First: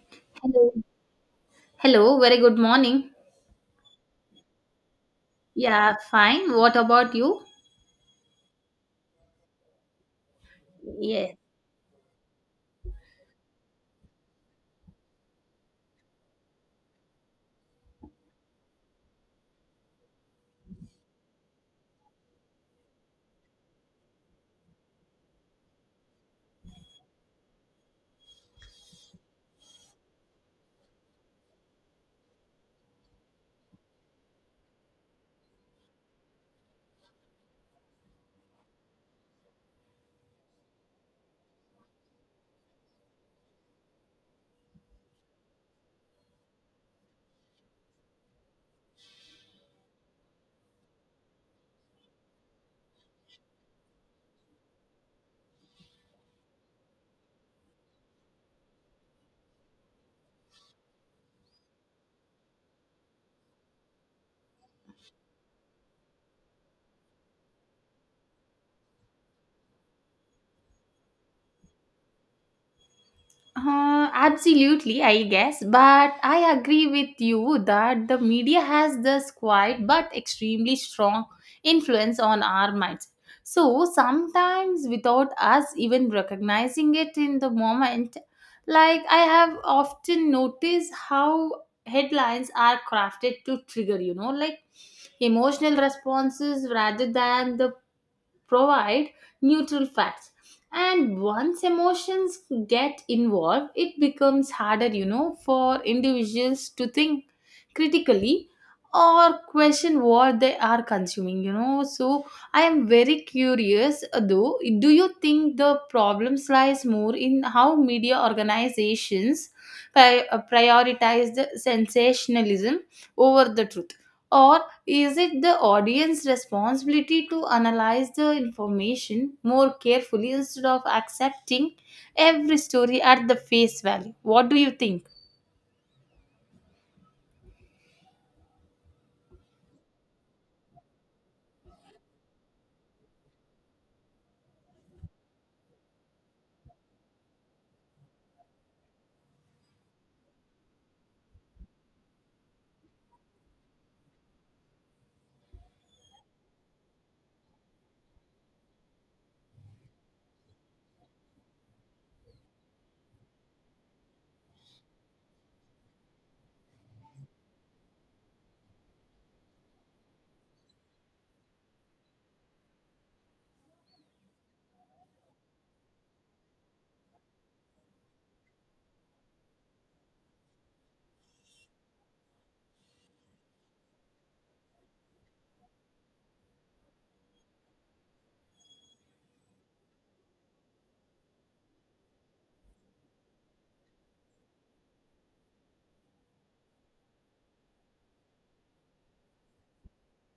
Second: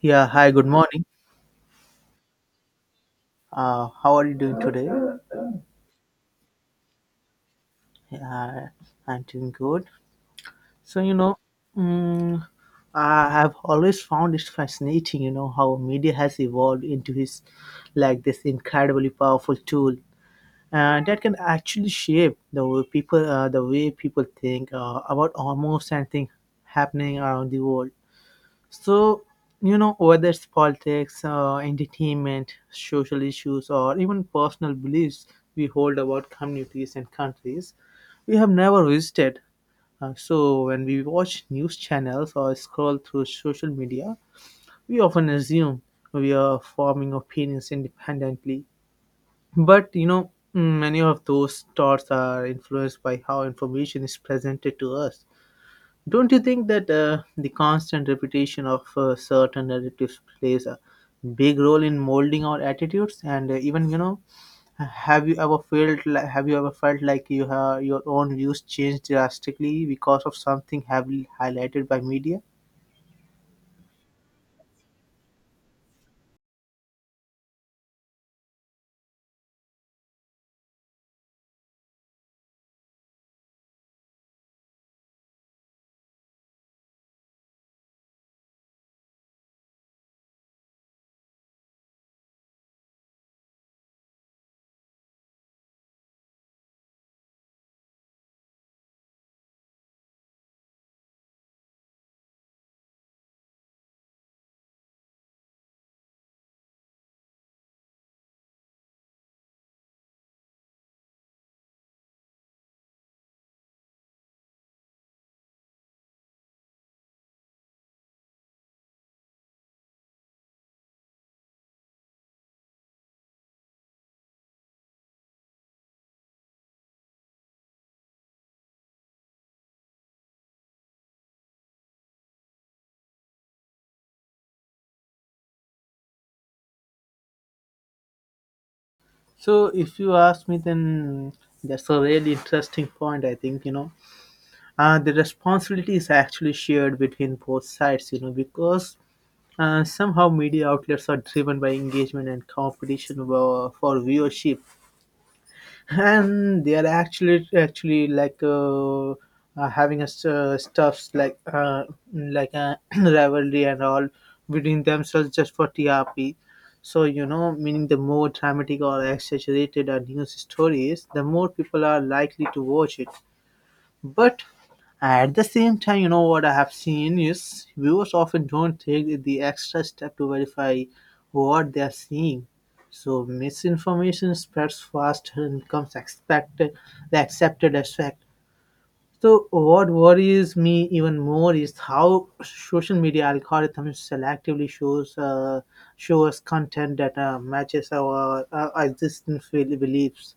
Yeah, hi, good Hello. morning. Hello, very good morning. How are you doing today? Yeah, fine. What about you? Yeah, I'm doing good. So, you Yes. know, mm, I have always found it fascinating, you know, how media has evolved into his like this incredibly powerful tool that can actually shape the way the way people think about almost anything happening around the world. So, you know, whether it's politics, entertainment, social issues, or even personal beliefs we hold about communities and countries we have never visited. So, when we watch news channels or scroll through social media, we often assume we are forming opinions independently. But, many of those thoughts are influenced by how information is presented to us. Don't you think that the constant repetition of certain narratives plays a big role in molding our attitudes? And have you ever felt like you have your own views changed drastically because of something heavily highlighted by media? Absolutely, I guess. But I agree with you that the media has this quiet but extremely strong influence on our minds. So sometimes, without us even recognizing it in the moment, like I have often noticed how headlines are crafted to trigger, you know, like emotional responses rather than the provide neutral facts. And once emotions get involved, it becomes harder, you know, for individuals to think critically or question what they are consuming, you know. So I am very curious, though, do you think the problem lies more in how media organizations prioritize the sensationalism over the truth, or is it the audience's responsibility to analyze the information more carefully instead of accepting every story at the face value? What do you think? So if you ask me, then that's a really interesting point. I think the responsibility is actually shared between both sides. You know, because somehow, media outlets are driven by engagement and competition for viewership, and they are actually like having a stuffs like like rivalry and all between themselves just for TRP. So you know, meaning the more dramatic or exaggerated a news story is, the more people are likely to watch it. But at the same time, you know what I have seen is viewers often don't take the extra step to verify what they are seeing. So misinformation spreads fast and becomes expected, the accepted as fact. So what worries me even more is how social media algorithms selectively show us content that matches our existing beliefs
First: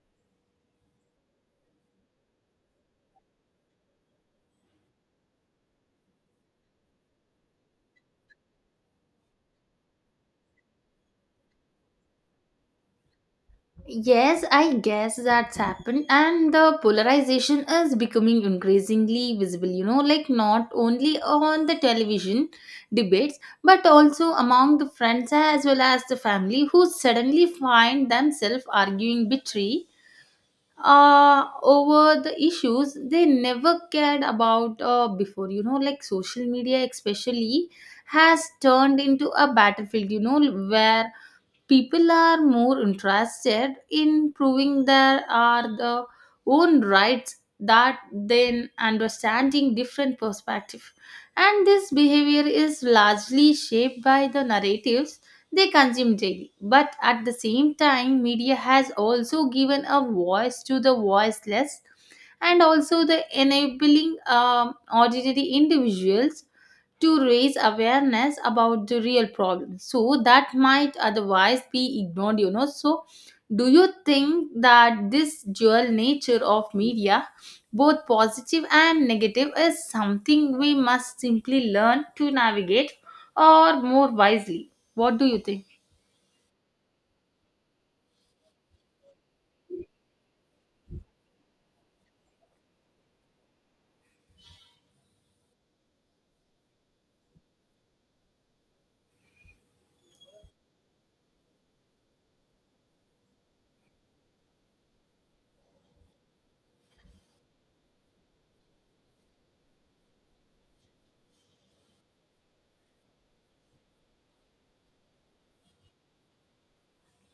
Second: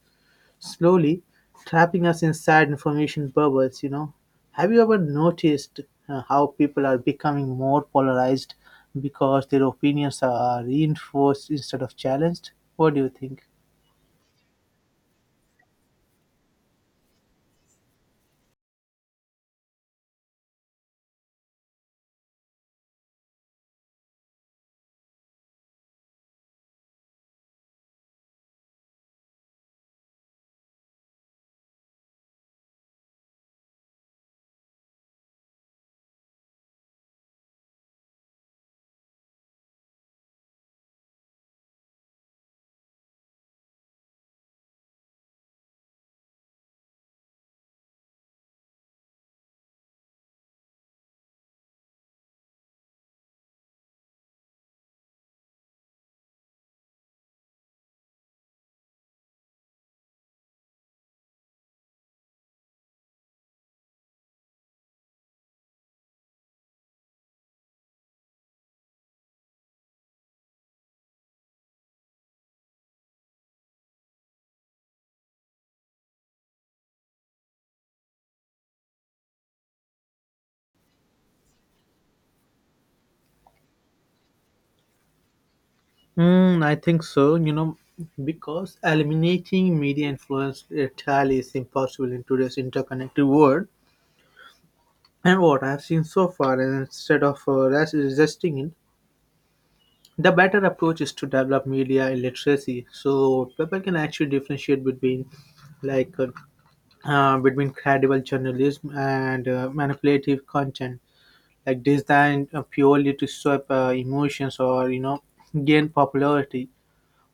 slowly, trapping us inside information bubbles, you know. Have you ever noticed how people are becoming more polarized because their opinions are reinforced instead of challenged? What do you think? Yes, I guess that's happened, and the polarization is becoming increasingly visible, you know, like not only on the television debates but also among the friends as well as the family who suddenly find themselves arguing betray over the issues they never cared about before, you know. Like social media especially has turned into a battlefield, you know, where people are more interested in proving there are the own rights that than understanding different perspectives, and this behavior is largely shaped by the narratives they consume daily. But at the same time, media has also given a voice to the voiceless and also the enabling ordinary individuals to raise awareness about the real problem so that might otherwise be ignored, you know. So do you think that this dual nature of media, both positive and negative, is something we must simply learn to navigate or more wisely? What do you think? Hmm, I think so, you know, because eliminating media influence entirely is impossible in today's interconnected world. And what I've seen so far, and instead of resisting it, the better approach is to develop media literacy so people can actually differentiate between like uh, between credible journalism and manipulative content like designed purely to sweep emotions or you know gain popularity.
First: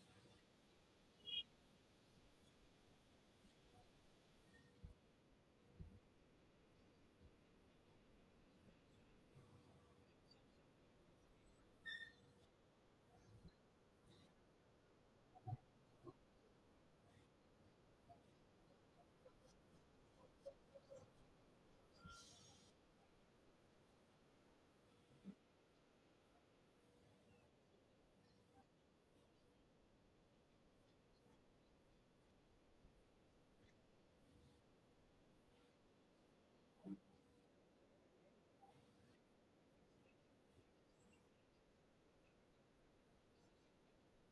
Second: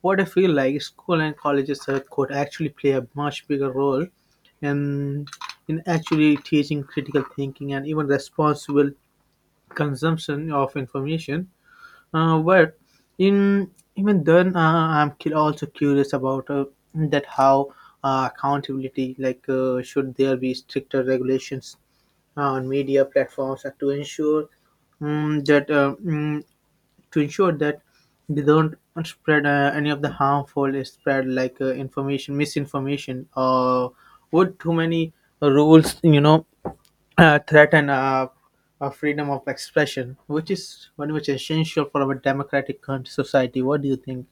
What I feel like, school and colleges could actually play a much bigger role in in actually teaching critical thinking and even responsible consumption of information. But in even then, I'm also curious about that how accountability, like should there be stricter regulations on media platforms to ensure um, that uh, mm, to ensure that they don't spread any of the harmful spread like information, misinformation, or would too many rules, you know, threaten freedom of expression, which is very much essential for our democratic country society. What do you think?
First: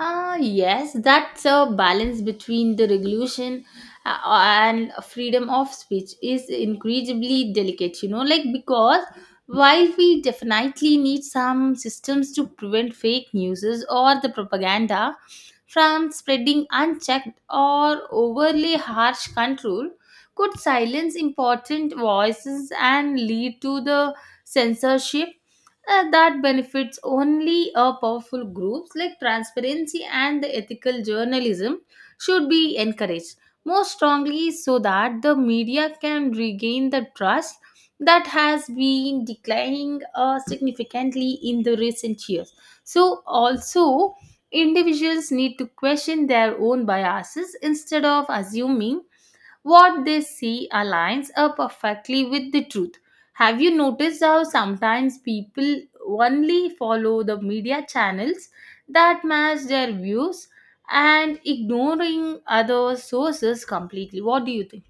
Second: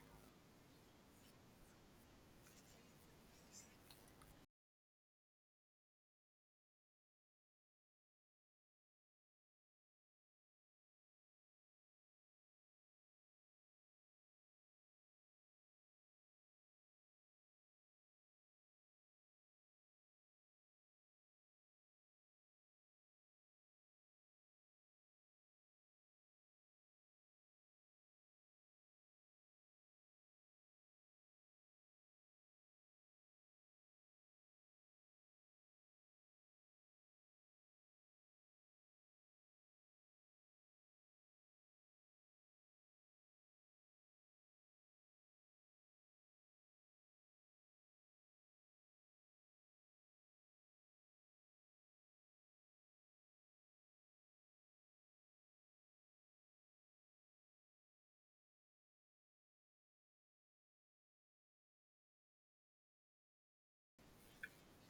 Yes, that's a balance between the regulation and freedom of speech is incredibly delicate, you know, like because while we definitely need some systems to prevent fake news or the propaganda from spreading unchecked, or overly harsh control could silence important voices and lead to the censorship that benefits only a powerful groups. Like transparency and the ethical journalism should be encouraged more strongly so that the media can regain the trust that has been declining significantly in the recent years. So also individuals need to question their own biases instead of assuming what they see aligns up perfectly with the truth. Have you noticed how sometimes people only follow the media channels that match their views and ignoring other sources completely? What do you think?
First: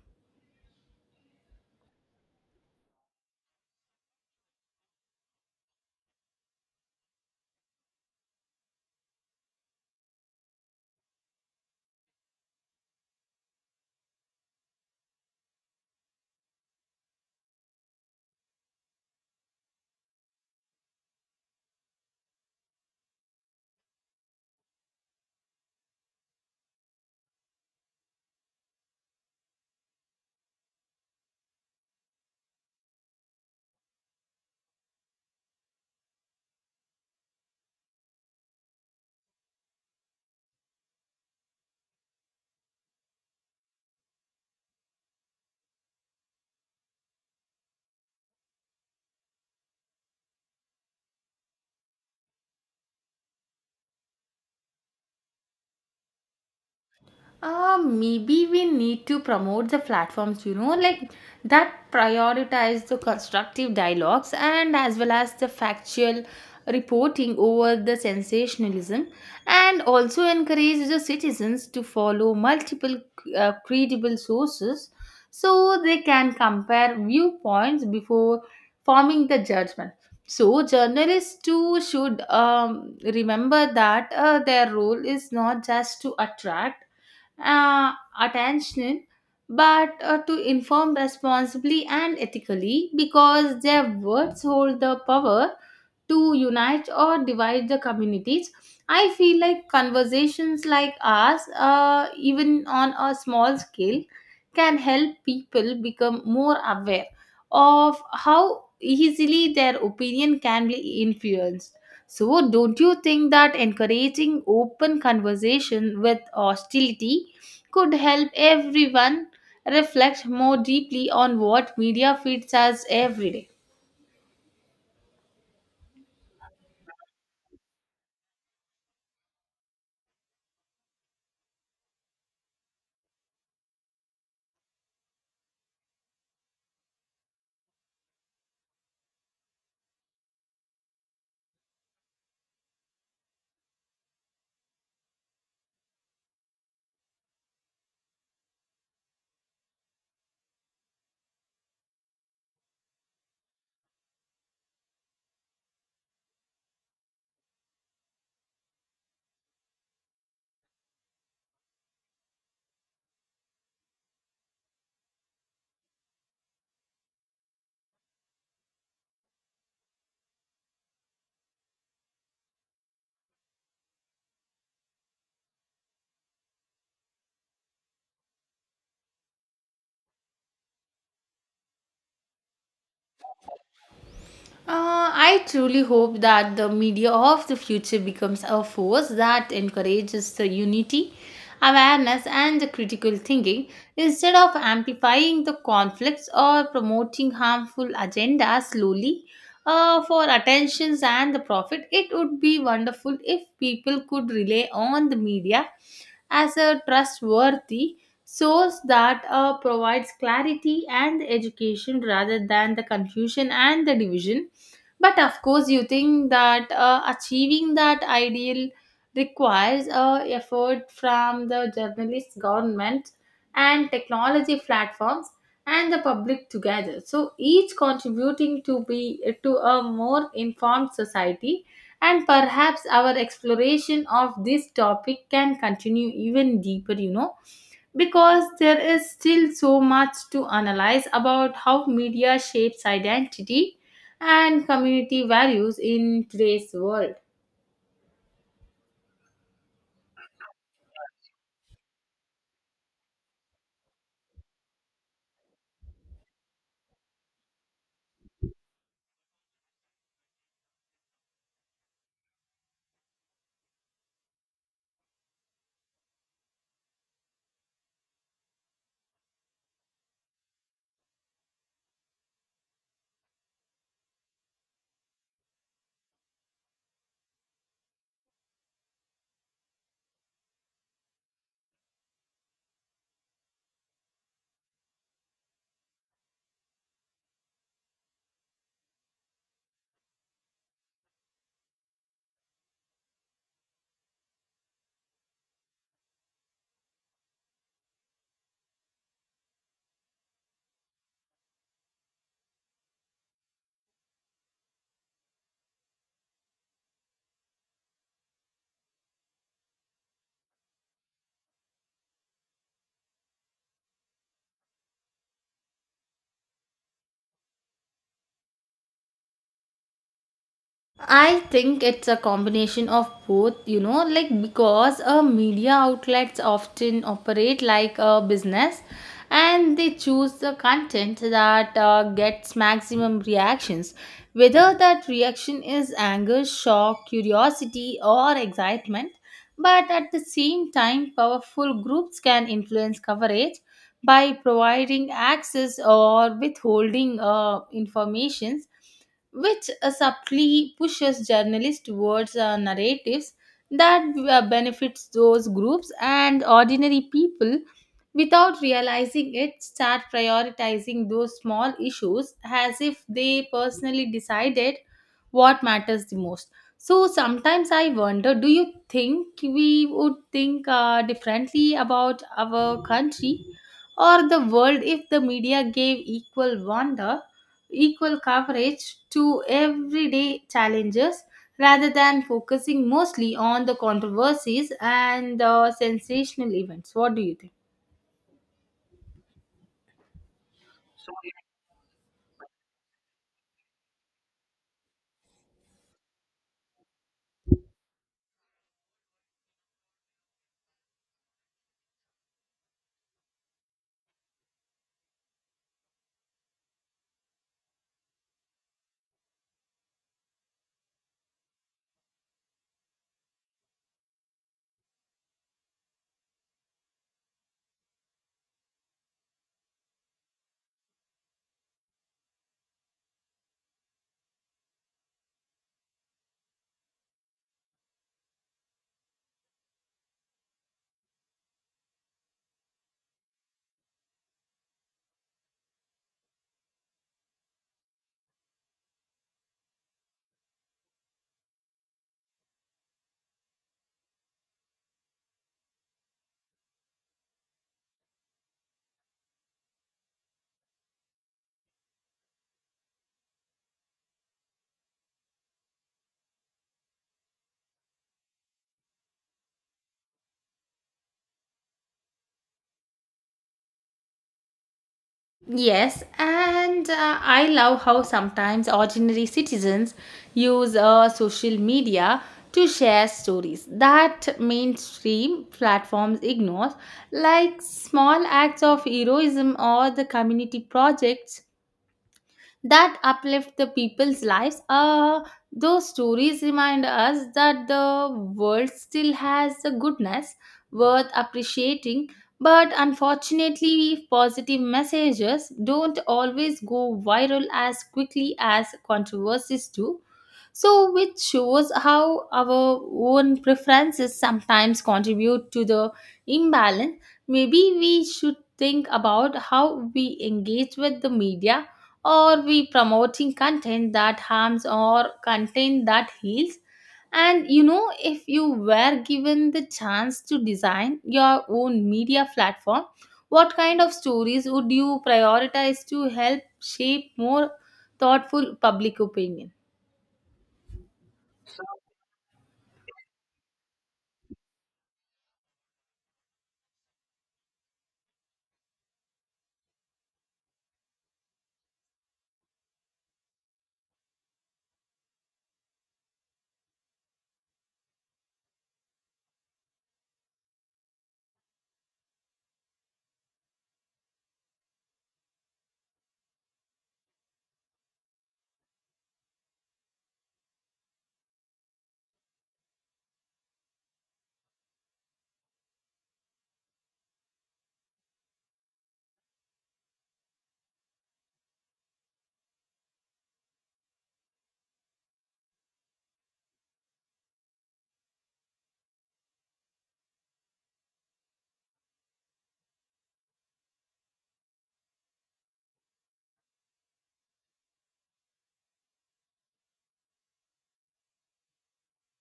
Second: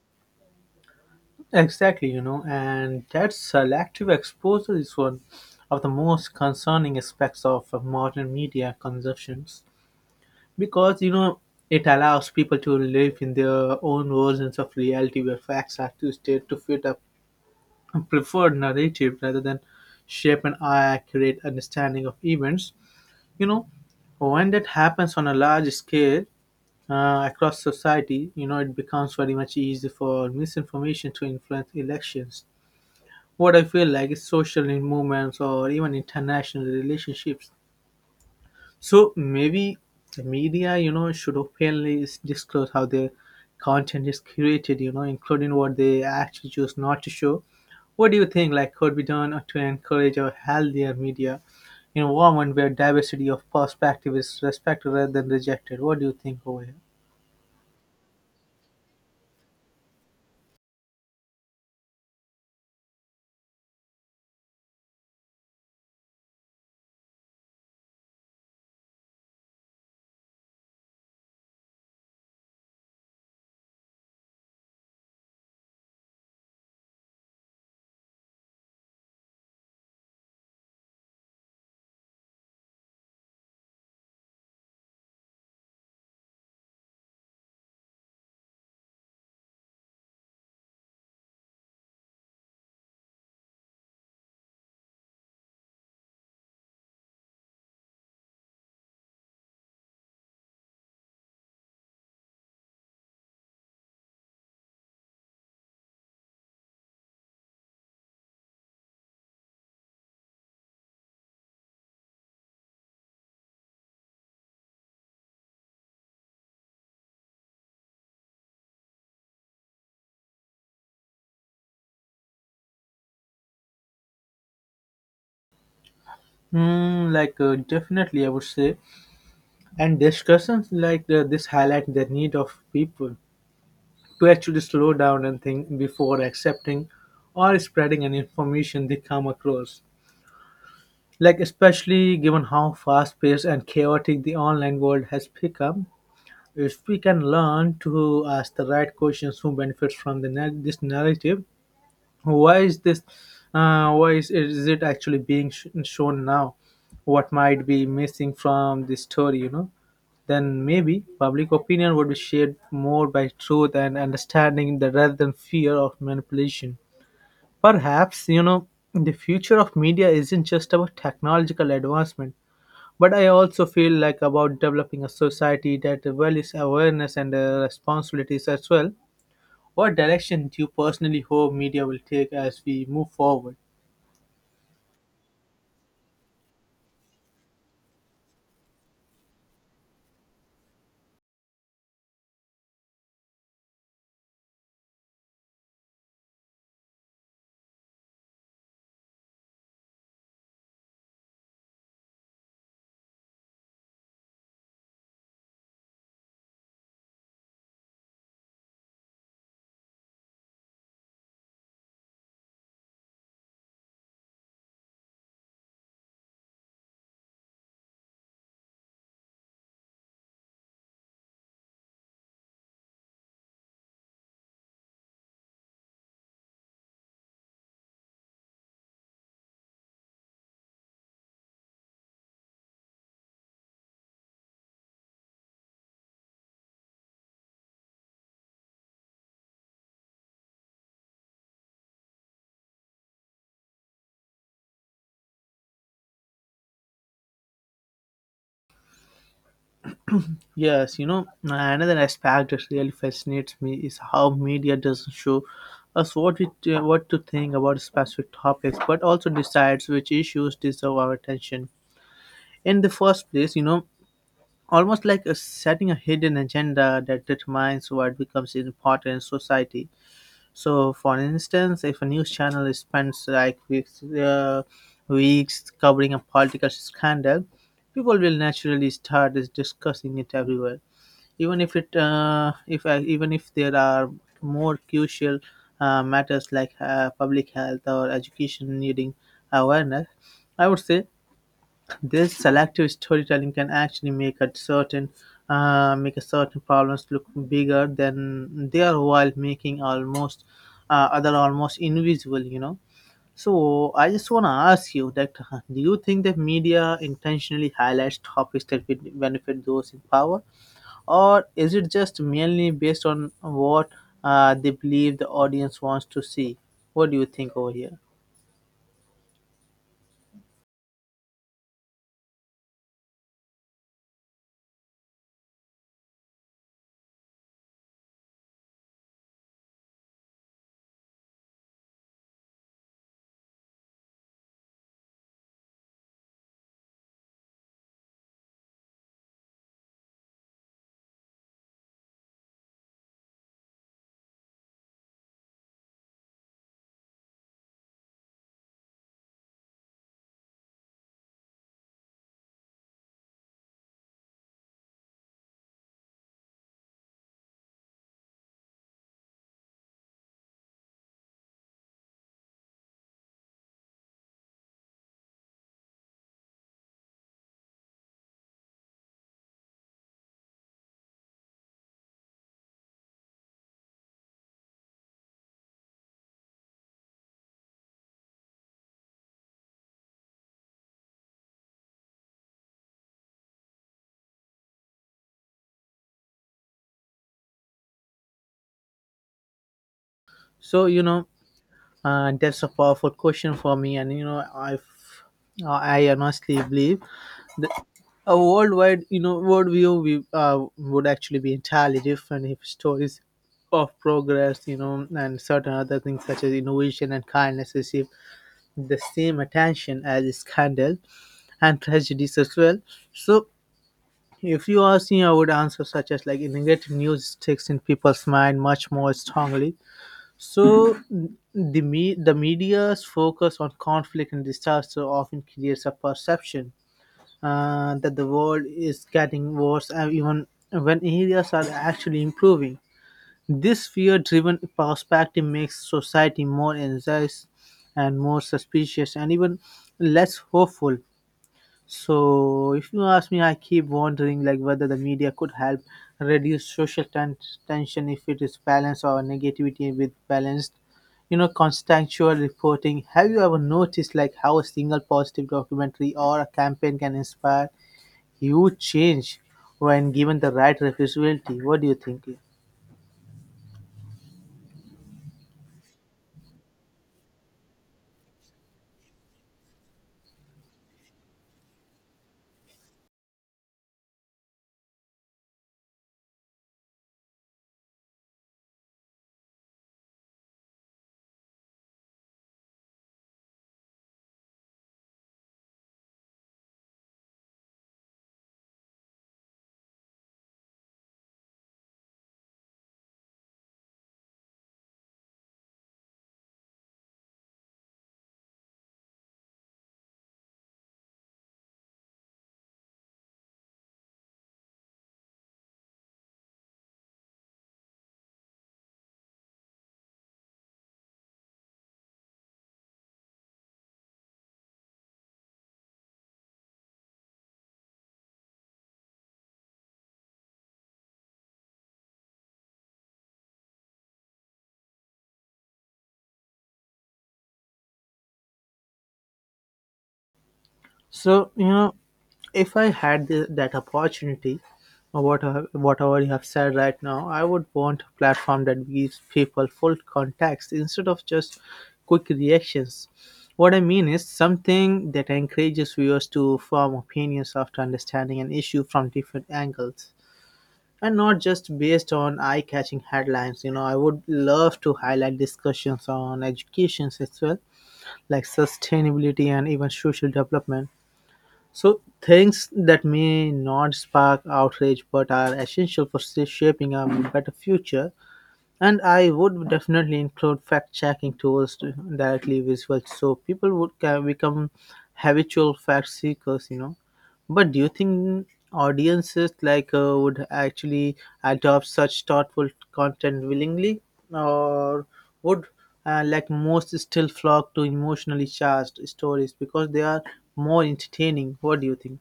Exactly, you know, and that selective exposure is one of the most concerning aspects of modern media consumptions because, you know, it allows people to live in their own versions of reality where facts are twisted to fit a preferred narrative rather than shape an accurate understanding of events. You know, when that happens on a large scale across society, you know, it becomes very much easy for misinformation to influence elections. What I feel like is social in movements or even international relationships. So maybe the media, you know, should openly disclose how their content is curated, you know, including what they actually choose not to show. What do you think, like, could be done to encourage a healthier media in a environment where diversity of perspective is respected rather than rejected? What do you think over here? Maybe we need to promote the platforms, you know, like that prioritize the constructive dialogues and as well as the factual reporting over the sensationalism, and also encourage the citizens to follow multiple credible sources so they can compare viewpoints before forming the judgment. So, journalists too should remember that their role is not just to attract uh, attention but to inform responsibly and ethically, because their words hold the power to unite or divide the communities. I feel like conversations like ours, even on a small scale, can help people become more aware of how easily their opinion can be influenced. So, don't you think that encouraging open conversation with hostility could help everyone reflect more deeply on what media feeds us every day? Hmm, like, definitely, I would say. And discussions like this highlight the need of people to actually slow down and think before accepting or spreading any information they come across. Like, especially given how fast paced and chaotic the online world has become, if we can learn to ask the right questions, who benefits from this narrative, why is this why is it actually being shown now, what might be missing from the story, you know. Then maybe public opinion would be shaped more by truth and understanding that rather than fear of manipulation. Perhaps, you know, the future of media isn't just about technological advancement, but I also feel like about developing a society that values awareness and responsibilities as well. What direction do you personally hope media will take as we move forward? I truly hope that the media of the future becomes a force that encourages the unity, awareness, and the critical thinking instead of amplifying the conflicts or promoting harmful agendas slowly for attentions and the profit. It would be wonderful if people could rely on the media as a trustworthy source that provides clarity and education rather than the confusion and the division. But of course, you think that achieving that ideal requires effort from the journalists, government, and technology platforms and the public together, so each contributing to be to a more informed society. And perhaps our exploration of this topic can continue even deeper, you know, because there is still so much to analyze about how media shapes identity and community values in today's world. Yes, you know, another aspect that really fascinates me is how media doesn't show us what we what to think about specific topics, but also decides which issues deserve our attention. In the first place, you know, almost like a setting a hidden agenda that determines what becomes important in society. So, for instance, if a news channel spends like weeks covering a political scandal, people will naturally start is discussing it everywhere, even if even if there are more crucial matters like public health or education needing awareness. I would say this selective storytelling can actually make a certain problems look bigger than they are while making almost other almost invisible, you know. So I just want to ask you that do you think that media intentionally highlights topics that would benefit those in power, or is it just mainly based on what they believe the audience wants to see? What do you think over here? I think it's a combination of both, you know, like because media outlets often operate like a business and they choose the content that gets maximum reactions, whether that reaction is anger, shock, curiosity, or excitement. But at the same time, powerful groups can influence coverage by providing access or withholding informations, which subtly pushes journalists towards narratives that benefits those groups. And ordinary people, without realizing it, start prioritizing those small issues as if they personally decided what matters the most. So sometimes I wonder, do you think we would think differently about our country or the world if the media gave equal coverage to everyday challenges rather than focusing mostly on the controversies and the sensational events? What do you think? so you know that's a powerful question for me, and you know, I honestly believe that a worldwide, you know, worldview would actually be entirely different if stories of progress, you know, and certain other things such as innovation and kindness receive the same attention as scandal and tragedies as well. So, if you ask me, I would answer such as like negative news sticks in people's mind much more strongly. So the media's focus on conflict and disaster often creates a perception that the world is getting worse, even when areas are actually improving. This fear-driven perspective makes society more anxious and more suspicious, and even less hopeful. So, if you ask me, I keep wondering like whether the media could help reduce tension if it is balanced or negativity with balanced, you know, contextual reporting. Have you ever noticed like how a single positive documentary or a campaign can inspire huge change when given the right responsibility? What do you think? Yes, and I love how sometimes ordinary citizens use social media to share stories that mainstream platforms ignore, like small acts of heroism or the community projects that uplift the people's lives. Those stories remind us that the world still has a goodness worth appreciating, but unfortunately, positive messages don't always go viral as quickly as controversies do. So, which shows how our own preferences sometimes contribute to the imbalance. Maybe we should think about how we engage with the media, or we promoting content that harms or content that heals. And you know, if you were given the chance to design your own media platform, what kind of stories would you prioritize to help shape more thoughtful public opinion? So, you know, if I had that opportunity, or whatever you have said right now, I would want a platform that gives people full context instead of just quick reactions. What I mean is something that encourages viewers to form opinions after understanding an issue from different angles and not just based on eye catching headlines. You know, I would love to highlight discussions on educations as well, like sustainability and even social development. So, things that may not spark outrage but are essential for shaping a better future. And I would definitely include fact checking tools to directly visual so people would become habitual fact seekers, you know. But do you think audiences would actually adopt such thoughtful content willingly, or would like most still flock to emotionally charged stories because they are more entertaining? What do you think?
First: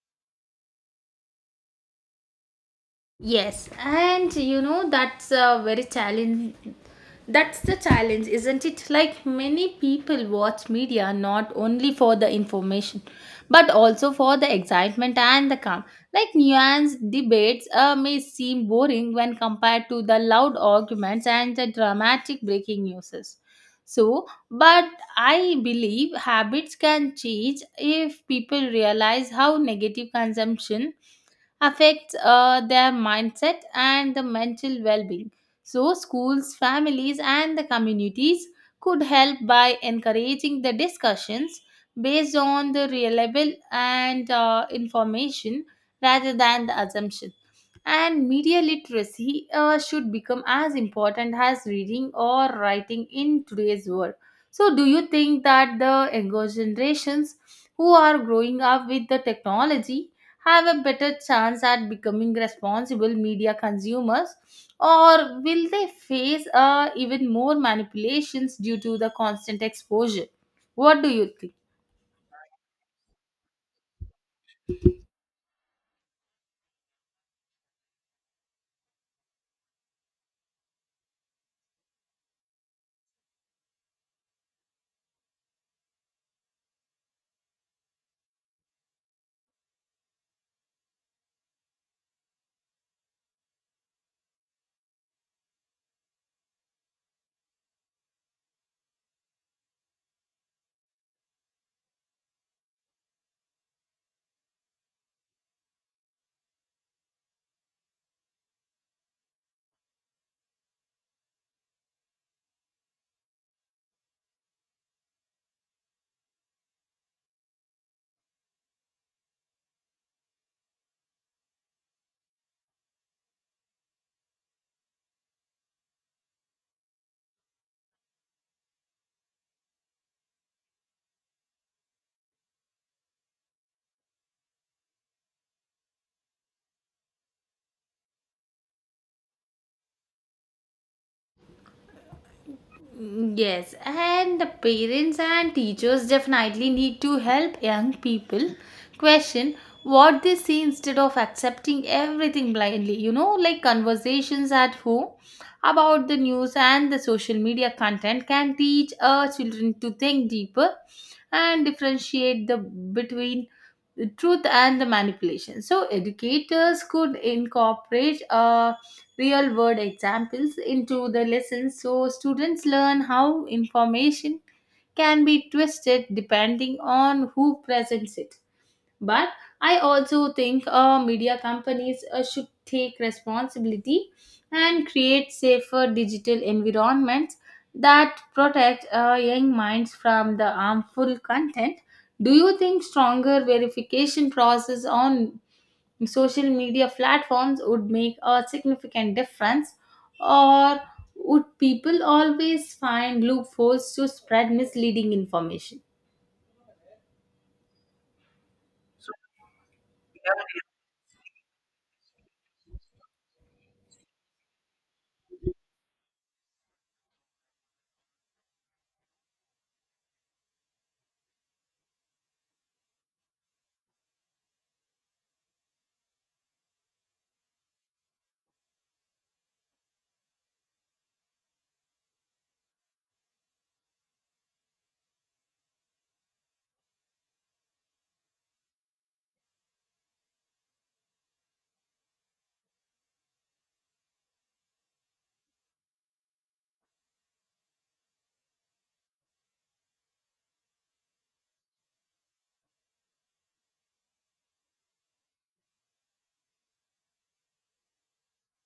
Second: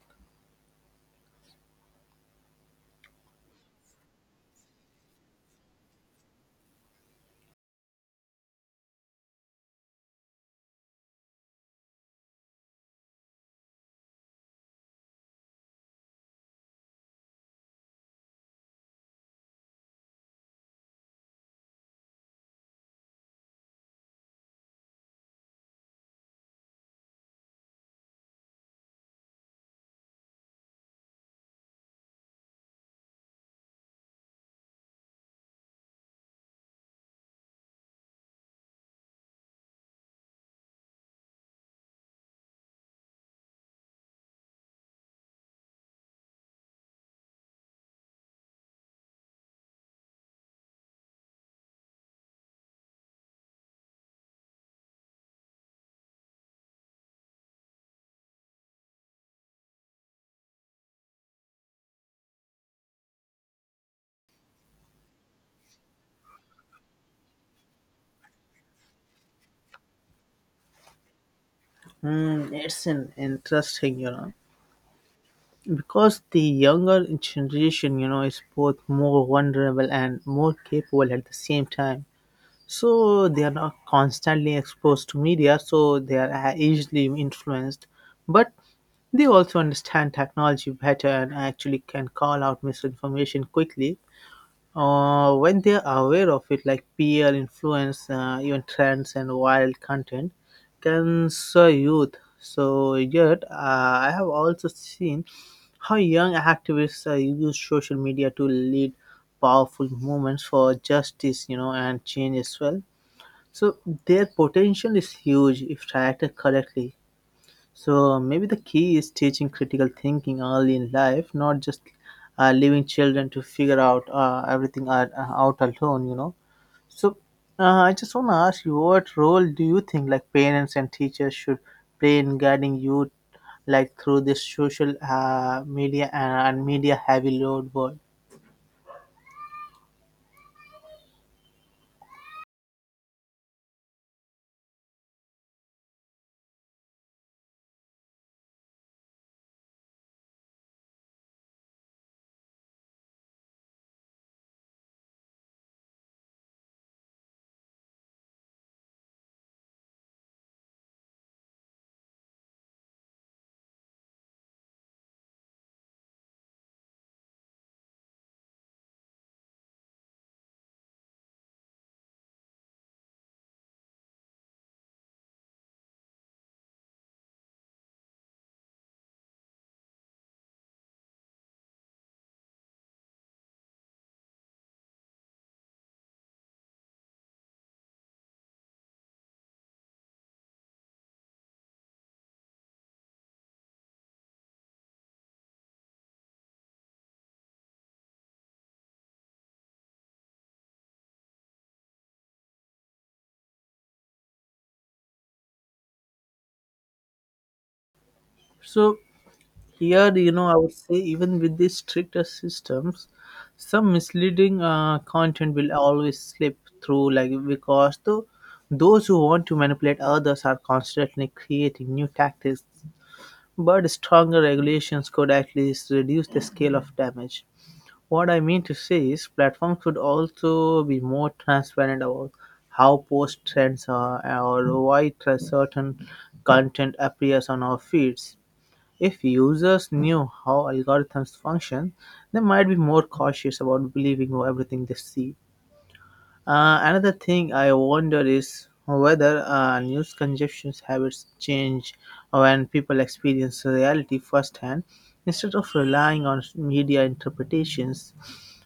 Yes, and you know, that's a very challenge. That's the challenge, isn't it? Like many people watch media not only for the information, but also for the excitement and the calm. Like nuanced debates may seem boring when compared to the loud arguments and the dramatic breaking news. So, but I believe habits can change if people realize how negative consumption affects their mindset and the mental well-being. So schools, families, and the communities could help by encouraging the discussions based on the reliable and information rather than the assumption. And media literacy should become as important as reading or writing in today's world. So do you think that the younger generations, who are growing up with the technology, have a better chance at becoming responsible media consumers, or will they face even more manipulations due to the constant exposure? What do you think? Hmm, it's an interesting, you know. Because the younger generation, you know, is both more vulnerable and more capable at the same time. So they are not constantly exposed to media, so they are easily influenced. But they also understand technology better and actually can call out misinformation quickly when they are aware of it, like peer influence, even trends and wild content, can serve youth. So yet, I have also seen how young activists use social media to lead powerful movements for justice, you know, and change as well. So their potential is huge if directed correctly. So maybe the key is teaching critical thinking early in life, not just leaving children to figure out everything out alone. You know. So I just want to ask you, what role do you think like parents and teachers should play in guiding youth, like through this social media and media heavy load world? Yes, and the parents and teachers definitely need to help young people question what they see instead of accepting everything blindly. You know, like conversations at home about the news and the social media content can teach our children to think deeper and differentiate the between the truth and the manipulation. So educators could incorporate real world examples into the lessons so students learn how information can be twisted depending on who presents it. But I also think media companies should take responsibility and create safer digital environments that protect young minds from the harmful content. Do you think stronger verification process on social media platforms would make a significant difference, or would people always find loopholes to spread misleading information? So here, you know, I would say even with these stricter systems, some misleading content will always slip through, like because those who want to manipulate others are constantly creating new tactics. But stronger regulations could at least reduce the scale of damage. What I mean to say is, platforms could also be more transparent about how post trends are or why certain content appears on our feeds. If users knew how algorithms function, they might be more cautious about believing everything they see. Another thing I wonder is whether news consumption habits change when people experience reality firsthand instead of relying on media interpretations.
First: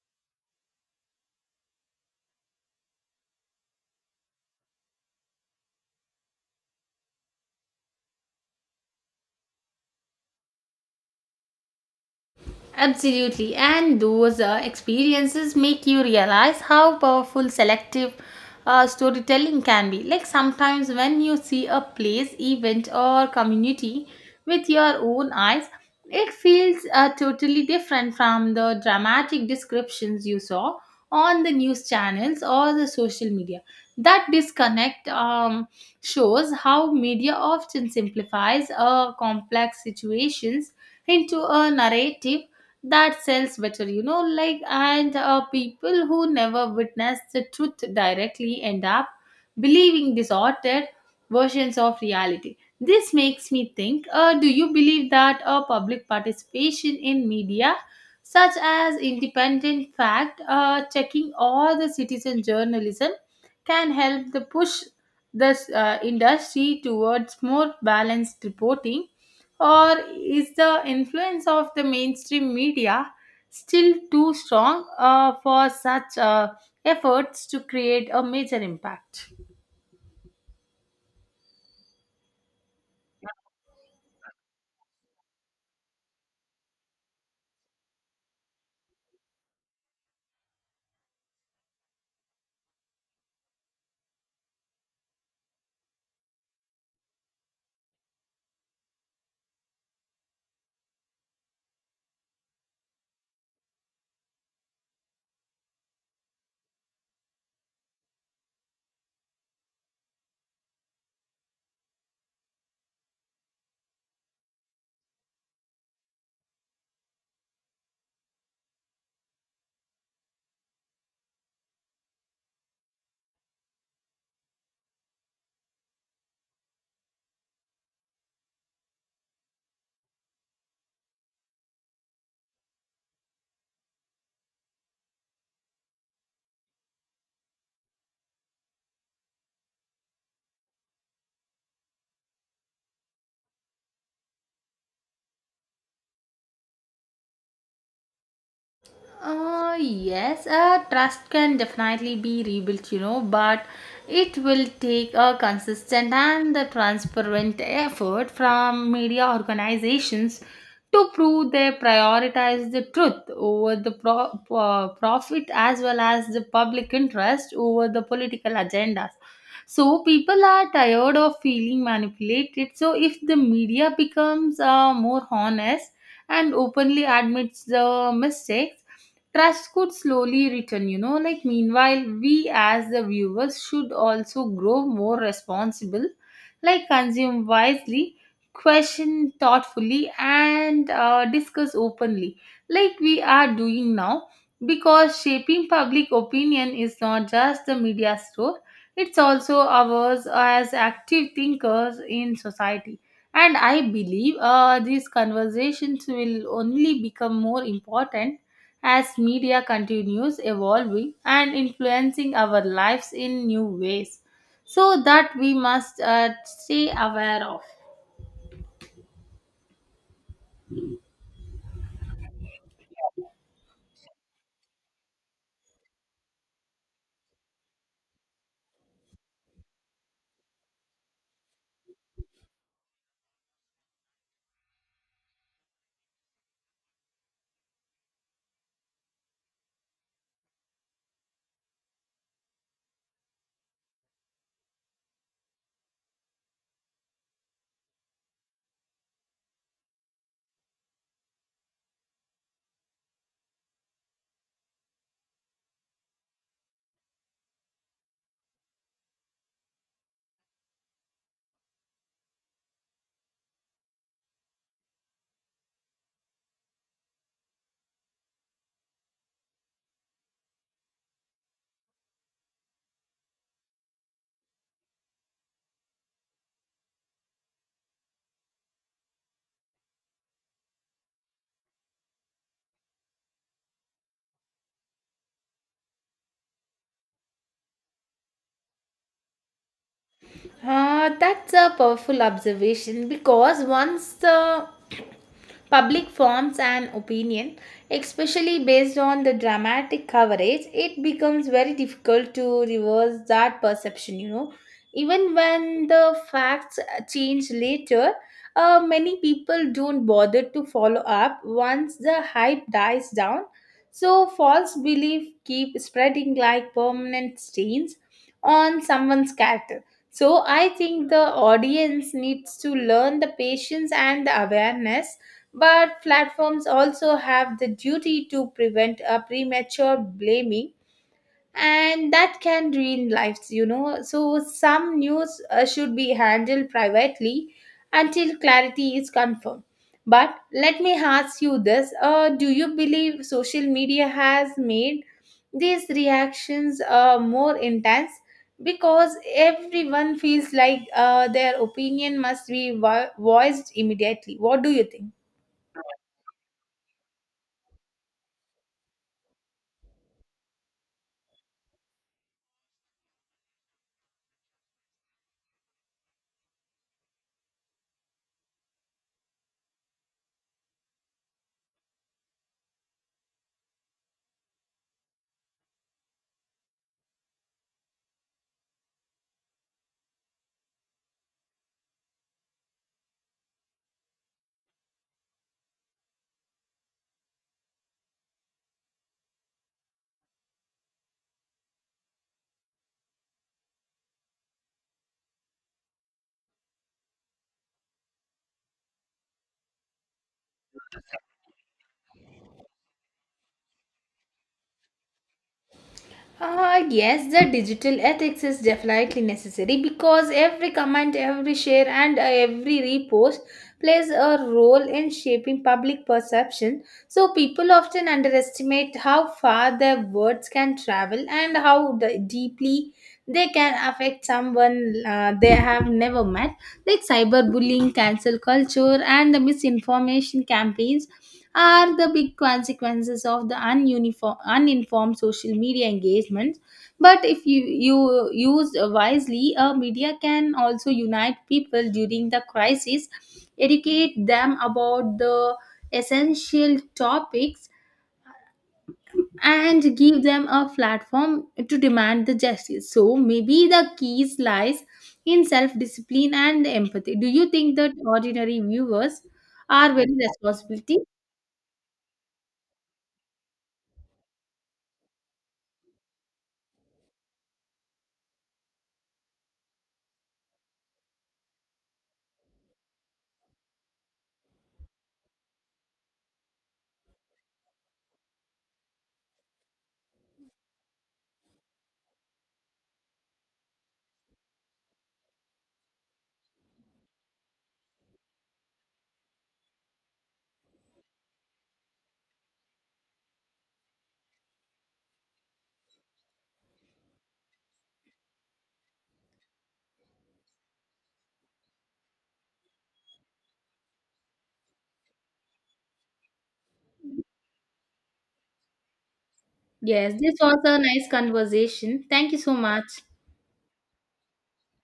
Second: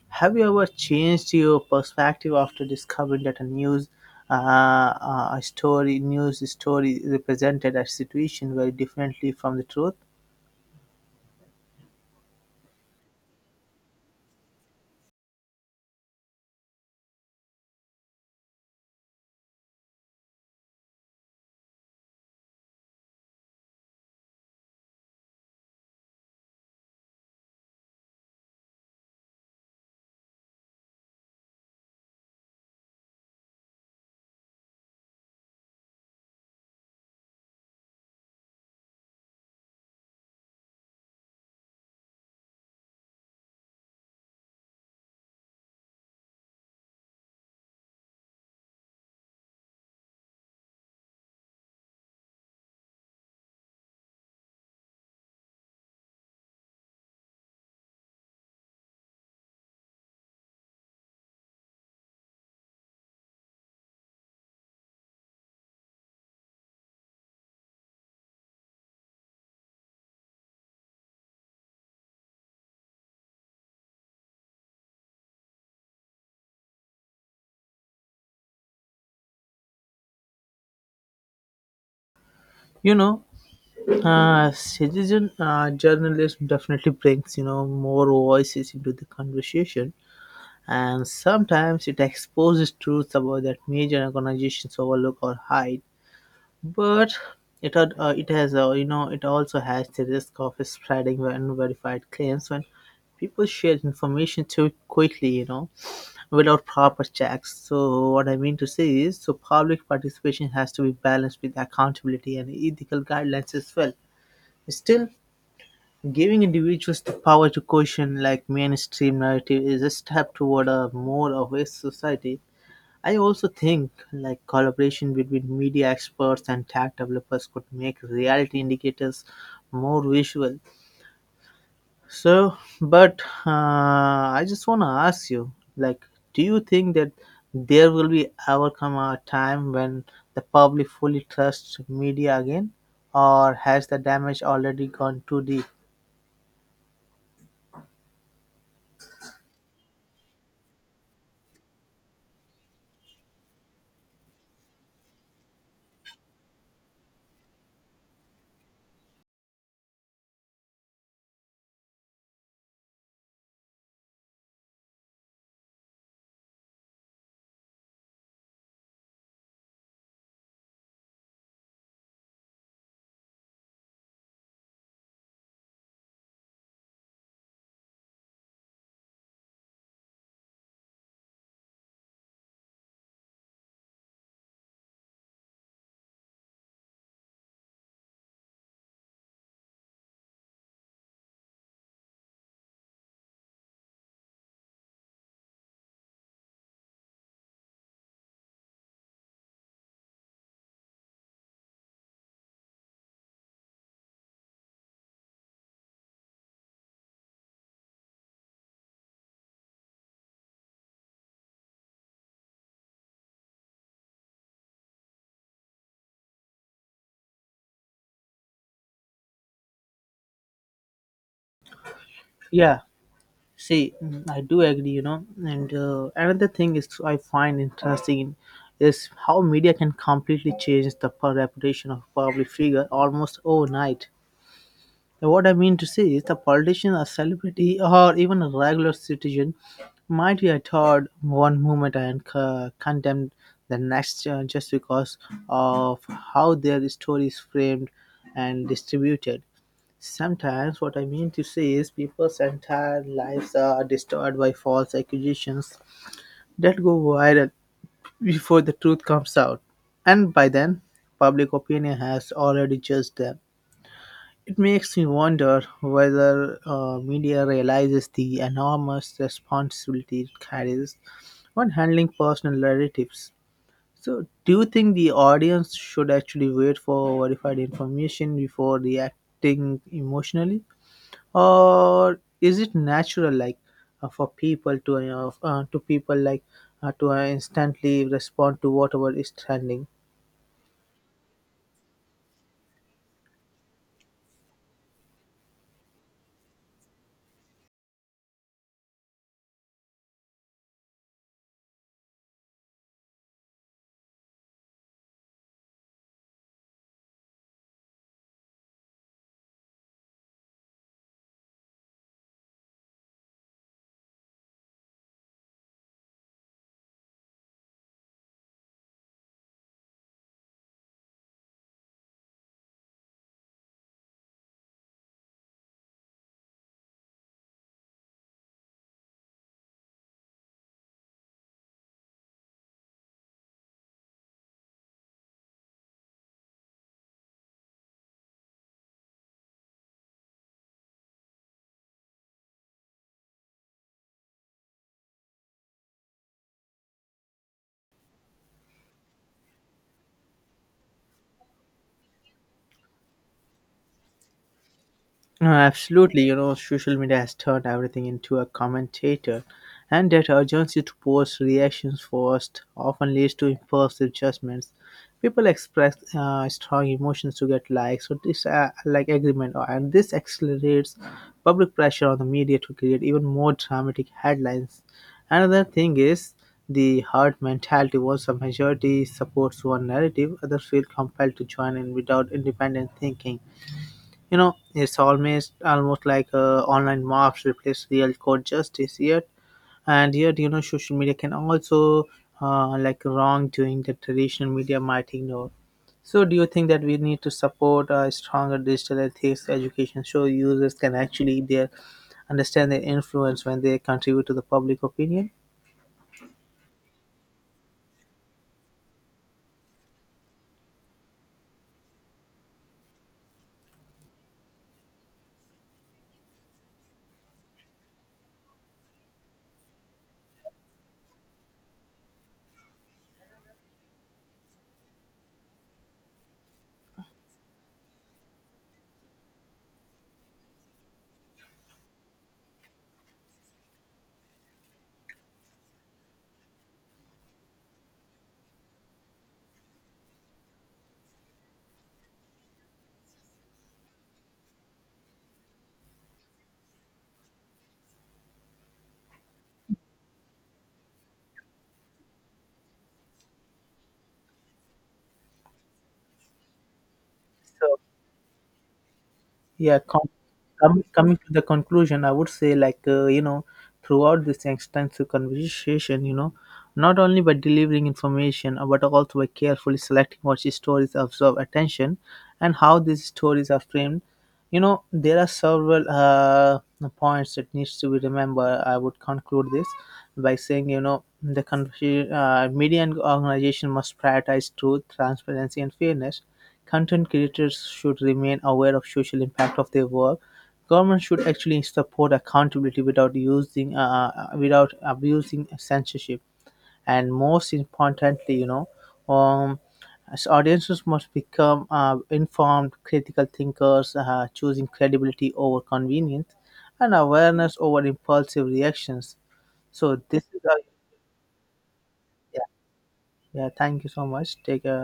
Have you ever changed your perspective after discovering that a story news story represented a situation very differently from the truth? Absolutely, and those experiences make you realize how powerful selective storytelling can be. Like sometimes when you see a place, event, or community with your own eyes, it feels totally different from the dramatic descriptions you saw on the news channels or the social media. That disconnect shows how media often simplifies complex situations into a narrative that sells better, you know. Like and people who never witness the truth directly end up believing distorted versions of reality. This makes me think, do you believe that public participation in media, such as independent fact checking or the citizen journalism, can help the push this industry towards more balanced reporting, or is the influence of the mainstream media still too strong for such efforts to create a major impact? You know, citizen journalism definitely brings more voices into the conversation, and sometimes it exposes truths about that major organizations overlook or hide. But it has, you know, it also has the risk of spreading unverified claims when people share information too quickly, you know, without proper checks. So what I mean to say is, public participation has to be balanced with accountability and ethical guidelines as well. Still, giving individuals the power to question, like, mainstream narrative, is a step toward a more aware society. I also think, like, collaboration between media experts and tech developers could make reality indicators more visual. But I just want to ask you, like, do you think that there will be ever come a time when the public fully trusts media again, or has the damage already gone too deep? Yes, Trust can definitely be rebuilt, you know, but it will take a consistent and the transparent effort from media organizations to prove they prioritize the truth over the profit, as well as the public interest over the political agendas. So people are tired of feeling manipulated. So if the media becomes more honest and openly admits the mistakes, trust could slowly return, you know. Like meanwhile, we as the viewers should also grow more responsible, like consume wisely, question thoughtfully, and discuss openly, like we are doing now, because shaping public opinion is not just the media's role, it's also ours as active thinkers in society. And I believe these conversations will only become more important as media continues evolving and influencing our lives in new ways, so that we must stay aware of. Yeah. See, I do agree, you know. And another thing is, I find interesting is how media can completely change the reputation of a public figure almost overnight. Now, what I mean to say is, a politician, a celebrity, or even a regular citizen might be adored one moment and condemned the next, just because of how their story is framed and distributed. Sometimes, what I mean to say is, people's entire lives are destroyed by false accusations that go viral before the truth comes out, and by then, public opinion has already judged them. It makes me wonder whether media realizes the enormous responsibility it carries when handling personal narratives. So, do you think the audience should actually wait for verified information before reacting emotionally, or is it natural, like, for people to people like to instantly respond to whatever is trending? That's a powerful observation because once the public forms an opinion, especially based on the dramatic coverage, it becomes very difficult to reverse that perception, you know. Even when the facts change later, many people don't bother to follow up once the hype dies down. So, false belief keep spreading like permanent stains on someone's character. So I think the audience needs to learn the patience and the awareness, but platforms also have the duty to prevent a premature blaming, and that can ruin lives, you know. So, some news should be handled privately until clarity is confirmed. But let me ask you this, do you believe social media has made these reactions more intense? Because everyone feels like their opinion must be voiced immediately. What do you think? Absolutely, you know, social media has turned everything into a commentator, and that urgency to post reactions first often leads to impulsive judgments. People express strong emotions to get likes or this, like, agreement, and this accelerates public pressure on the media to create even more dramatic headlines. Another thing is the herd mentality. Once a majority supports one narrative, others feel compelled to join in without independent thinking. You know, it's almost like, online mobs replace real court justice yet, and yet, you know, social media can also, like, wrongdoing that traditional media might ignore. So, do you think that we need to support a stronger digital ethics education so users can actually their understand their influence when they contribute to the public opinion? Yes, the digital ethics is definitely necessary because every comment, every share, and every repost plays a role in shaping public perception. So, people often underestimate how far their words can travel and how the, deeply they can affect someone they have never met, like cyberbullying, cancel culture, and the misinformation campaigns are the big consequences of the uninformed social media engagement. But if you used wisely, media can also unite people during the crisis, educate them about the essential topics, and give them a platform to demand the justice. So maybe the keys lies in self-discipline and empathy. Do you think So, that ordinary viewers yeah are com- very responsibility? Coming to the conclusion, I would say, like, you know, throughout this extensive conversation, you know, not only by delivering information, but also by carefully selecting what stories absorb attention and how these stories are framed, you know, there are several, points that needs to be remembered. I would conclude this by saying, you know, the media and organization must prioritize truth, transparency and fairness. Content creators should remain aware of social impact of their work. Government should actually support accountability without abusing censorship. And most importantly, you know, um, as audiences must become informed, critical thinkers, choosing credibility over convenience, and awareness over impulsive reactions. So Yes, this this is was our, a nice conversation. Thank you yeah, so much. yeah. Thank you so much. Take a